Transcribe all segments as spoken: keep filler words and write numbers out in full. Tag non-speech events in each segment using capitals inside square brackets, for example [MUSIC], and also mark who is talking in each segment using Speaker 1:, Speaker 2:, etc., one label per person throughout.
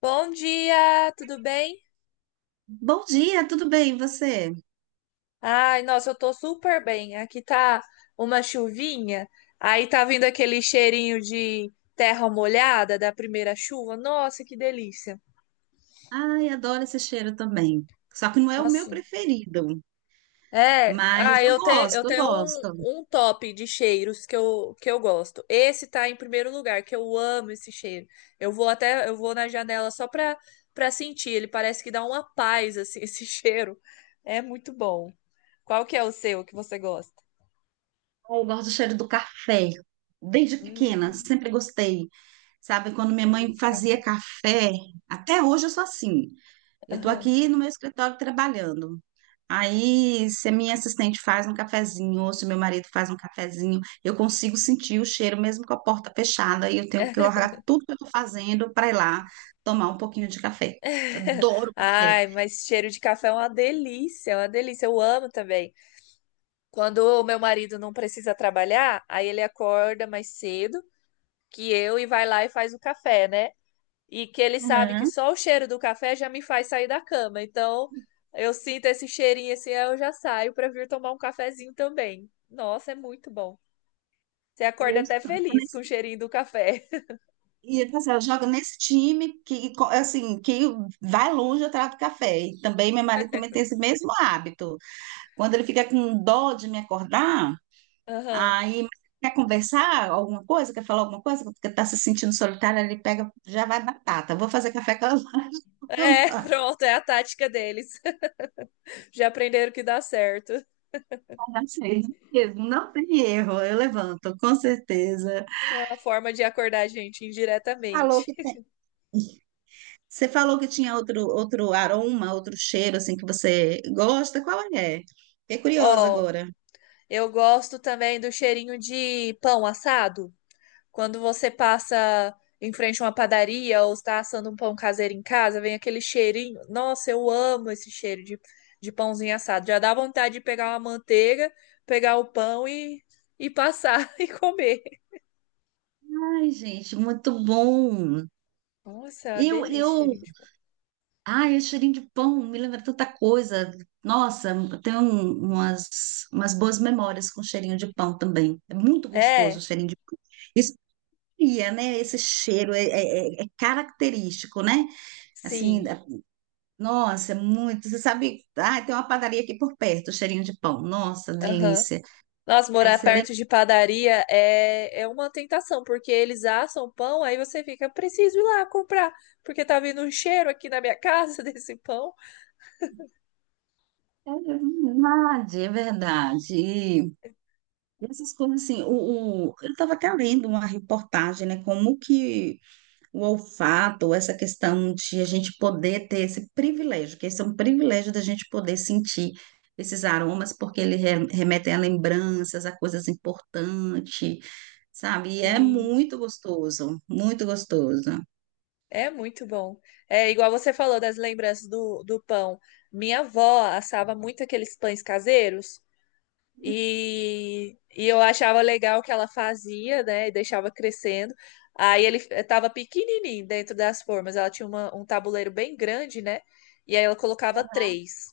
Speaker 1: Bom dia, tudo bem?
Speaker 2: Bom dia, tudo bem, e você?
Speaker 1: Ai, nossa, eu tô super bem. Aqui tá uma chuvinha, aí tá vindo aquele cheirinho de terra molhada da primeira chuva. Nossa, que delícia.
Speaker 2: Ai, adoro esse cheiro também. Só que não é o meu
Speaker 1: Nossa.
Speaker 2: preferido,
Speaker 1: É,
Speaker 2: mas
Speaker 1: ah,
Speaker 2: eu
Speaker 1: eu tenho, eu
Speaker 2: gosto, eu
Speaker 1: tenho um,
Speaker 2: gosto.
Speaker 1: um top de cheiros que eu, que eu gosto. Esse tá em primeiro lugar, que eu amo esse cheiro. Eu vou até, eu vou na janela só pra, pra sentir. Ele parece que dá uma paz, assim, [LAUGHS] esse cheiro. É muito bom. Qual que é o seu que você gosta?
Speaker 2: Eu gosto do cheiro do café. Desde pequena,
Speaker 1: Hum,
Speaker 2: sempre gostei. Sabe, quando minha
Speaker 1: cheirinho
Speaker 2: mãe
Speaker 1: de
Speaker 2: fazia
Speaker 1: café.
Speaker 2: café, até hoje eu sou assim. Eu tô
Speaker 1: Aham.
Speaker 2: aqui no meu escritório trabalhando. Aí, se a minha assistente faz um cafezinho, ou se meu marido faz um cafezinho, eu consigo sentir o cheiro mesmo com a porta fechada e eu tenho que largar tudo que eu estou fazendo para ir lá tomar um pouquinho de café. Adoro
Speaker 1: [LAUGHS]
Speaker 2: café.
Speaker 1: Ai, mas cheiro de café é uma delícia, é uma delícia. Eu amo também. Quando o meu marido não precisa trabalhar, aí ele acorda mais cedo que eu e vai lá e faz o café, né? E que ele sabe que
Speaker 2: Aham.
Speaker 1: só o cheiro do café já me faz sair da cama. Então, eu sinto esse cheirinho assim, aí eu já saio para vir tomar um cafezinho também. Nossa, é muito bom. Você
Speaker 2: E
Speaker 1: acorda
Speaker 2: eu
Speaker 1: até
Speaker 2: estou
Speaker 1: feliz com o
Speaker 2: nesse-
Speaker 1: cheirinho do café.
Speaker 2: e eu, assim, eu jogo nesse time que, co- assim, que vai longe atrás do café. E também, meu marido também tem esse mesmo hábito. Quando ele fica com dó de me acordar,
Speaker 1: [LAUGHS] Aham.
Speaker 2: aí, mas quer conversar alguma coisa? Quer falar alguma coisa? Porque tá se sentindo solitária, ele pega, já vai batata. Vou fazer café com a
Speaker 1: É, [LAUGHS]
Speaker 2: lâmpada. [LAUGHS]
Speaker 1: pronto, é a tática deles. Já aprenderam que dá certo.
Speaker 2: Achei, mesmo, não tem erro, eu levanto, com certeza.
Speaker 1: É uma forma de acordar a gente
Speaker 2: Falou
Speaker 1: indiretamente.
Speaker 2: que tem- Você falou que tinha outro, outro aroma, outro cheiro, assim, que você gosta. Qual é? Fiquei curiosa
Speaker 1: Ó,
Speaker 2: agora.
Speaker 1: eu gosto também do cheirinho de pão assado. Quando você passa em frente a uma padaria ou está assando um pão caseiro em casa, vem aquele cheirinho. Nossa, eu amo esse cheiro de, de pãozinho assado. Já dá vontade de pegar uma manteiga, pegar o pão e, e passar [LAUGHS] e comer.
Speaker 2: Ai, gente, muito bom.
Speaker 1: Nossa, é uma
Speaker 2: Eu,
Speaker 1: delícia o
Speaker 2: eu
Speaker 1: cheirinho de pão.
Speaker 2: Ai, esse cheirinho de pão me lembra tanta coisa. Nossa, eu tenho um- umas, umas boas memórias com cheirinho de pão também. É muito gostoso o
Speaker 1: É,
Speaker 2: cheirinho de pão. Isso cria, né? Esse cheiro é, é- é- é característico, né? Assim,
Speaker 1: sim.
Speaker 2: é- nossa, é muito. Você sabe, ah, tem uma padaria aqui por perto, cheirinho de pão. Nossa,
Speaker 1: Aham.
Speaker 2: delícia.
Speaker 1: Nossa,
Speaker 2: Aí
Speaker 1: morar
Speaker 2: você lembra.
Speaker 1: perto de padaria é, é uma tentação, porque eles assam pão, aí você fica, preciso ir lá comprar, porque tá vindo um cheiro aqui na minha casa [LAUGHS] desse pão.
Speaker 2: É verdade, é verdade. E essas coisas assim, o, o- eu estava até lendo uma reportagem, né? Como que o olfato, essa questão de a gente poder ter esse privilégio, que esse é um privilégio da gente poder sentir esses aromas, porque eles re- remetem a lembranças, a coisas importantes, sabe? E é
Speaker 1: Sim.
Speaker 2: muito gostoso, muito gostoso.
Speaker 1: É muito bom. É igual você falou das lembranças do, do pão. Minha avó assava muito aqueles pães caseiros e, e eu achava legal o que ela fazia, né? E deixava crescendo. Aí ele estava pequenininho dentro das formas. Ela tinha uma- um tabuleiro bem grande, né? E aí ela colocava três,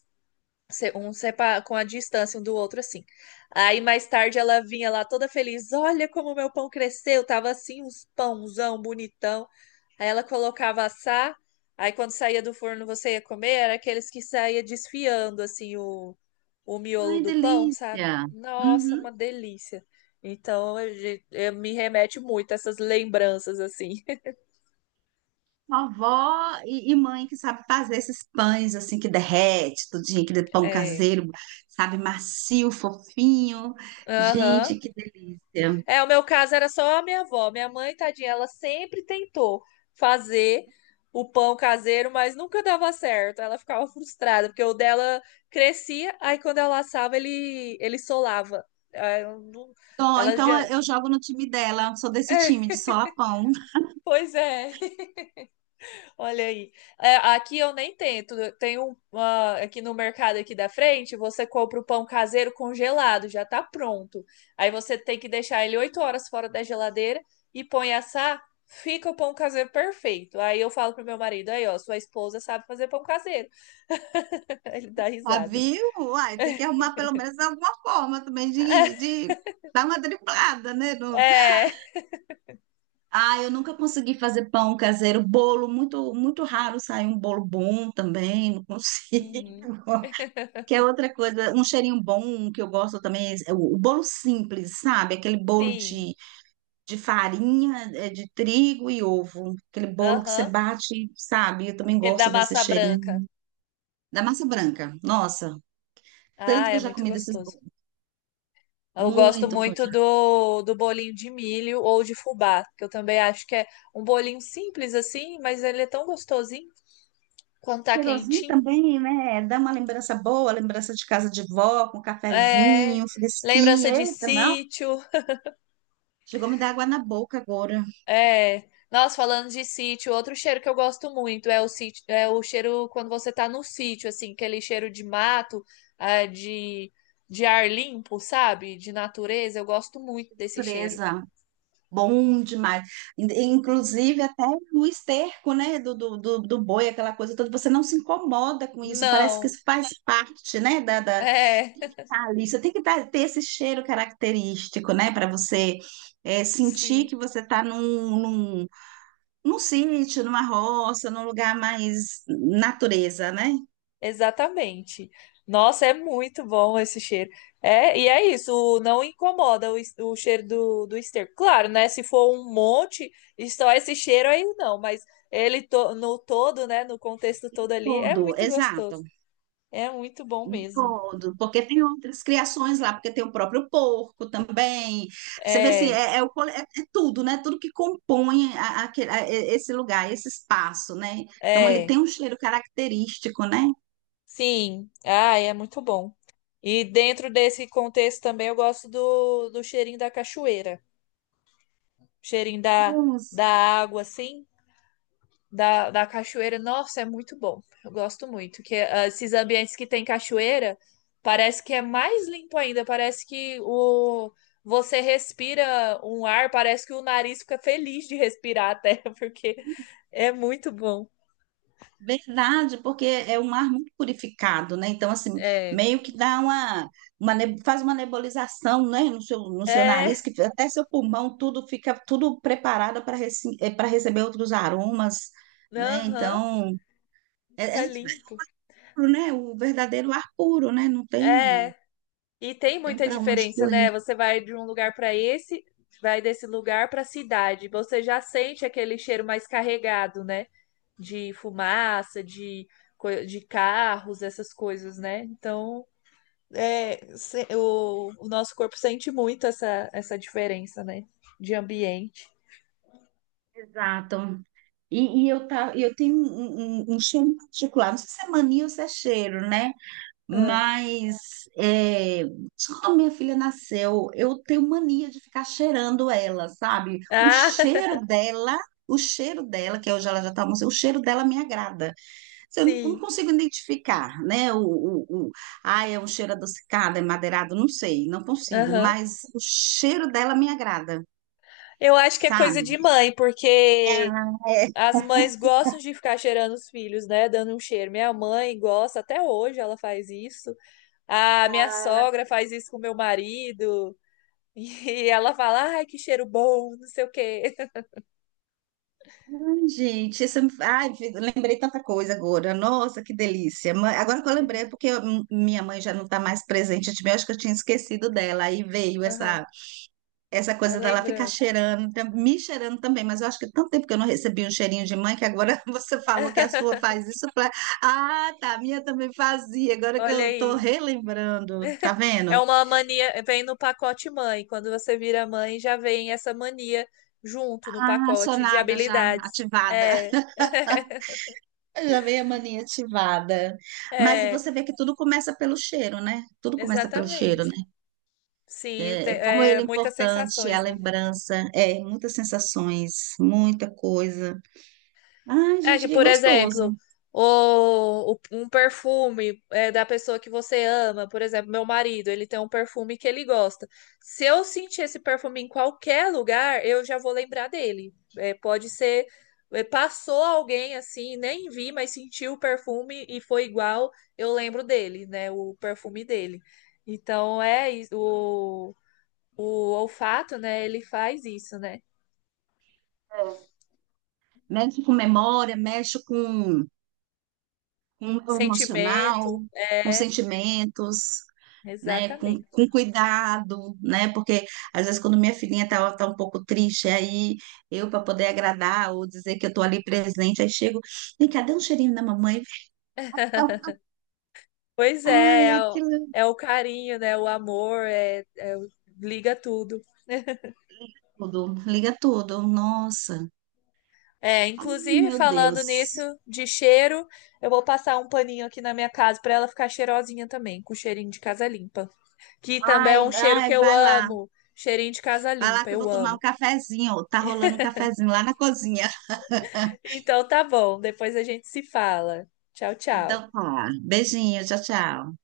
Speaker 1: se- um sepa- com a distância um do outro assim. Aí mais tarde ela vinha lá toda feliz. Olha como meu pão cresceu. Tava assim uns pãozão bonitão. Aí ela colocava assar, aí quando saía do forno você ia comer, era aqueles que saía desfiando assim o, o miolo
Speaker 2: Ai,
Speaker 1: do pão, sabe?
Speaker 2: delícia!
Speaker 1: Nossa,
Speaker 2: Uhum.
Speaker 1: uma delícia. Então, eu, eu- me remete muito a essas lembranças assim. [LAUGHS]
Speaker 2: Vovó e, e mãe que sabe fazer esses pães assim que derrete, tudinho, aquele pão
Speaker 1: É.
Speaker 2: caseiro, sabe, macio, fofinho.
Speaker 1: Aham.
Speaker 2: Gente, que delícia!
Speaker 1: É, o meu caso era só a minha avó. Minha mãe, tadinha, ela sempre tentou fazer o pão caseiro, mas nunca dava certo. Ela ficava frustrada, porque o dela crescia, aí quando ela assava, ele, ele solava. Aí eu não-
Speaker 2: Tô,
Speaker 1: Ela
Speaker 2: então eh,
Speaker 1: já.
Speaker 2: eu jogo no time dela, sou desse time de solapão. [LAUGHS]
Speaker 1: Pois é. Olha aí. É, aqui eu nem tento. Tem um uma- aqui no mercado aqui da frente, você compra o pão caseiro congelado, já tá pronto. Aí você tem que deixar ele oito horas fora da geladeira e põe assar, fica o pão caseiro perfeito. Aí eu falo pro meu marido, aí ó, sua esposa sabe fazer pão caseiro. [LAUGHS] Ele dá
Speaker 2: Ah,
Speaker 1: risada.
Speaker 2: viu? Uai, tem que arrumar pelo menos alguma forma também de,
Speaker 1: [LAUGHS]
Speaker 2: de dar uma driblada, né? No...
Speaker 1: É.
Speaker 2: ah, eu nunca consegui fazer pão caseiro, bolo, muito, muito raro sair um bolo bom também, não consigo.
Speaker 1: Uhum.
Speaker 2: [LAUGHS] Que é outra coisa, um cheirinho bom que eu gosto também, é o, o bolo simples, sabe? Aquele bolo
Speaker 1: Sim.
Speaker 2: de, de farinha, é, de trigo e ovo. Aquele bolo que você
Speaker 1: Aham.
Speaker 2: bate, sabe? Eu também
Speaker 1: Ele dá
Speaker 2: gosto desse
Speaker 1: massa
Speaker 2: cheirinho.
Speaker 1: branca.
Speaker 2: Da massa branca. Nossa, tanto
Speaker 1: Ah,
Speaker 2: que eu
Speaker 1: é
Speaker 2: já
Speaker 1: muito
Speaker 2: comi desses
Speaker 1: gostoso.
Speaker 2: bolos.
Speaker 1: Eu gosto
Speaker 2: Muito com
Speaker 1: muito
Speaker 2: já.
Speaker 1: do, do bolinho de milho ou de fubá, que eu também acho que é um bolinho simples assim, mas ele é tão gostosinho quando tá
Speaker 2: Cheirosinho
Speaker 1: quentinho.
Speaker 2: também, né? Dá uma lembrança boa, lembrança de casa de vó, com
Speaker 1: É,
Speaker 2: cafezinho,
Speaker 1: lembrança
Speaker 2: fresquinho.
Speaker 1: de
Speaker 2: Eita, não.
Speaker 1: sítio.
Speaker 2: Chegou a me dar água na boca agora.
Speaker 1: É, nossa, falando de sítio, outro cheiro que eu gosto muito é o sítio, é o cheiro quando você tá no sítio, assim, aquele cheiro de mato, ah, de, de ar limpo, sabe? De natureza. Eu gosto muito desse cheiro.
Speaker 2: Presa. Bom demais. In- Inclusive, até no esterco, né, do, do, do, do boi, aquela coisa toda, você não se incomoda com isso, parece que
Speaker 1: Não,
Speaker 2: isso faz parte, né, da, da...
Speaker 1: é, [LAUGHS]
Speaker 2: Thalissa, tem que dar- ter esse cheiro característico, né? Para você é, sentir
Speaker 1: sim.
Speaker 2: que você está num, num, num sítio, numa roça, num lugar mais natureza, né?
Speaker 1: Exatamente. Nossa, é muito bom esse cheiro. É, e é isso, o- não incomoda o, es- o cheiro do, do esterco. Claro, né? Se for um monte, e só esse cheiro aí não, mas ele to- no todo, né? No contexto todo ali, é
Speaker 2: Todo,
Speaker 1: muito gostoso.
Speaker 2: exato,
Speaker 1: É muito bom
Speaker 2: um
Speaker 1: mesmo.
Speaker 2: todo, porque tem outras criações lá, porque tem o próprio porco também. Você vê assim,
Speaker 1: É,
Speaker 2: é, é o cole- é- é tudo, né? Tudo que compõe a- aquele- a- e- esse lugar, esse espaço, né? Então ele
Speaker 1: é,
Speaker 2: tem um cheiro característico, né?
Speaker 1: sim. Ah, é muito bom. E dentro desse contexto também eu gosto do, do cheirinho da cachoeira, cheirinho da, da água, assim. da, da cachoeira, nossa, é muito bom. Eu gosto muito. Que ah, esses ambientes que tem cachoeira, parece que é mais limpo ainda. Parece que o você respira um ar, parece que o nariz fica feliz de respirar até, [LAUGHS] porque é muito bom.
Speaker 2: Verdade, porque é um ar muito purificado, né? Então, assim,
Speaker 1: É.
Speaker 2: meio que dá uma, uma ne- faz uma nebulização, né? No seu, no seu nariz,
Speaker 1: É.
Speaker 2: que até seu pulmão, tudo fica tudo preparado para para receber outros aromas, né?
Speaker 1: Aham.
Speaker 2: Então, é, é
Speaker 1: Fica limpo.
Speaker 2: puro, né? O verdadeiro ar puro, né? Não tem,
Speaker 1: É. E tem
Speaker 2: tem
Speaker 1: muita
Speaker 2: para onde
Speaker 1: diferença,
Speaker 2: correr.
Speaker 1: né? Você vai de um lugar para esse, vai desse lugar para a cidade. Você já sente aquele cheiro mais carregado, né? de fumaça, de, de carros, essas coisas, né? Então, é, se- o, o nosso corpo sente muito essa, essa diferença, né? De ambiente.
Speaker 2: Exato. E, e eu, tá, eu tenho um, um, um cheiro particular, não sei se é mania ou se é cheiro, né?
Speaker 1: Ah,
Speaker 2: Mas é, quando minha filha nasceu, eu tenho mania de ficar cheirando ela, sabe? O
Speaker 1: Ah, [LAUGHS]
Speaker 2: cheiro dela, o cheiro dela, que hoje ela já está almoçando, o cheiro dela me agrada. Se eu não não
Speaker 1: sim.
Speaker 2: consigo identificar, né? O, o, o, ah, é um cheiro adocicado, é madeirado, não sei, não consigo,
Speaker 1: Aham.
Speaker 2: mas o cheiro dela me agrada,
Speaker 1: Eu acho que é coisa
Speaker 2: sabe?
Speaker 1: de mãe, porque as mães gostam de ficar cheirando os filhos, né? Dando um cheiro. Minha mãe gosta, até hoje ela faz isso. A minha sogra faz isso com meu marido. [LAUGHS] E ela fala, ai, que cheiro bom, não sei o quê.
Speaker 2: Ai, gente, isso, ai, vi- lembrei tanta coisa agora. Nossa, que delícia. Ma- Agora que eu lembrei, é
Speaker 1: [LAUGHS]
Speaker 2: porque eu- m- minha mãe já não está mais presente, eu tive- eu acho que eu tinha esquecido dela. Aí veio
Speaker 1: Aham,
Speaker 2: essa, essa
Speaker 1: a
Speaker 2: coisa dela ficar
Speaker 1: lembrança.
Speaker 2: cheirando, tam- me cheirando também, mas eu acho que tanto tempo que eu não recebi um cheirinho de mãe que agora [LAUGHS] você falou que a sua
Speaker 1: [LAUGHS]
Speaker 2: faz isso. Eu falei, ah, tá, a minha também fazia. Agora que
Speaker 1: Olha
Speaker 2: eu tô
Speaker 1: aí.
Speaker 2: relembrando, tá
Speaker 1: É
Speaker 2: vendo?
Speaker 1: uma mania, vem no pacote mãe. Quando você vira mãe, já vem essa mania junto no
Speaker 2: Ah,
Speaker 1: pacote de
Speaker 2: sonada já
Speaker 1: habilidades.
Speaker 2: ativada.
Speaker 1: É. [LAUGHS]
Speaker 2: Já veio a mania ativada. Mas
Speaker 1: É,
Speaker 2: você vê que tudo começa pelo cheiro, né? Tudo começa pelo cheiro,
Speaker 1: exatamente.
Speaker 2: né?
Speaker 1: Sim, te-
Speaker 2: É, como
Speaker 1: é,
Speaker 2: ele é
Speaker 1: muitas
Speaker 2: importante, a
Speaker 1: sensações, né?
Speaker 2: lembrança, é, muitas sensações, muita coisa. Ai,
Speaker 1: É
Speaker 2: gente,
Speaker 1: que,
Speaker 2: que
Speaker 1: por
Speaker 2: gostoso.
Speaker 1: exemplo, o, o- um perfume é, da pessoa que você ama, por exemplo, meu marido, ele tem um perfume que ele gosta. Se eu sentir esse perfume em qualquer lugar, eu já vou lembrar dele. É, pode ser, é, passou alguém assim, nem vi, mas sentiu o perfume e foi igual, eu lembro dele, né? O perfume dele. Então é isso, o, o olfato, né? Ele faz isso, né?
Speaker 2: Mexe com memória, mexe com, com o emocional,
Speaker 1: Sentimento,
Speaker 2: com
Speaker 1: é,
Speaker 2: sentimentos, né, com,
Speaker 1: exatamente.
Speaker 2: com cuidado, né, porque às vezes quando minha filhinha tá, tá um pouco triste, aí eu para poder agradar ou dizer que eu tô ali presente, aí chego, vem cá, dá um cheirinho na mamãe,
Speaker 1: Pois
Speaker 2: ai,
Speaker 1: é, é o,
Speaker 2: aquilo é
Speaker 1: é o carinho, né? O amor, é, é o- liga tudo.
Speaker 2: tudo, liga tudo, nossa,
Speaker 1: É,
Speaker 2: ai,
Speaker 1: inclusive
Speaker 2: meu
Speaker 1: falando nisso
Speaker 2: Deus,
Speaker 1: de cheiro, eu vou passar um paninho aqui na minha casa para ela ficar cheirosinha também, com cheirinho de casa limpa, que também é
Speaker 2: ai,
Speaker 1: um cheiro que
Speaker 2: ai,
Speaker 1: eu
Speaker 2: vai lá,
Speaker 1: amo, cheirinho de casa
Speaker 2: vai lá
Speaker 1: limpa,
Speaker 2: que eu
Speaker 1: eu
Speaker 2: vou tomar um
Speaker 1: amo.
Speaker 2: cafezinho, tá rolando um cafezinho lá na cozinha,
Speaker 1: Então tá bom, depois a gente se fala. Tchau,
Speaker 2: então
Speaker 1: tchau.
Speaker 2: tá, beijinho, tchau, tchau.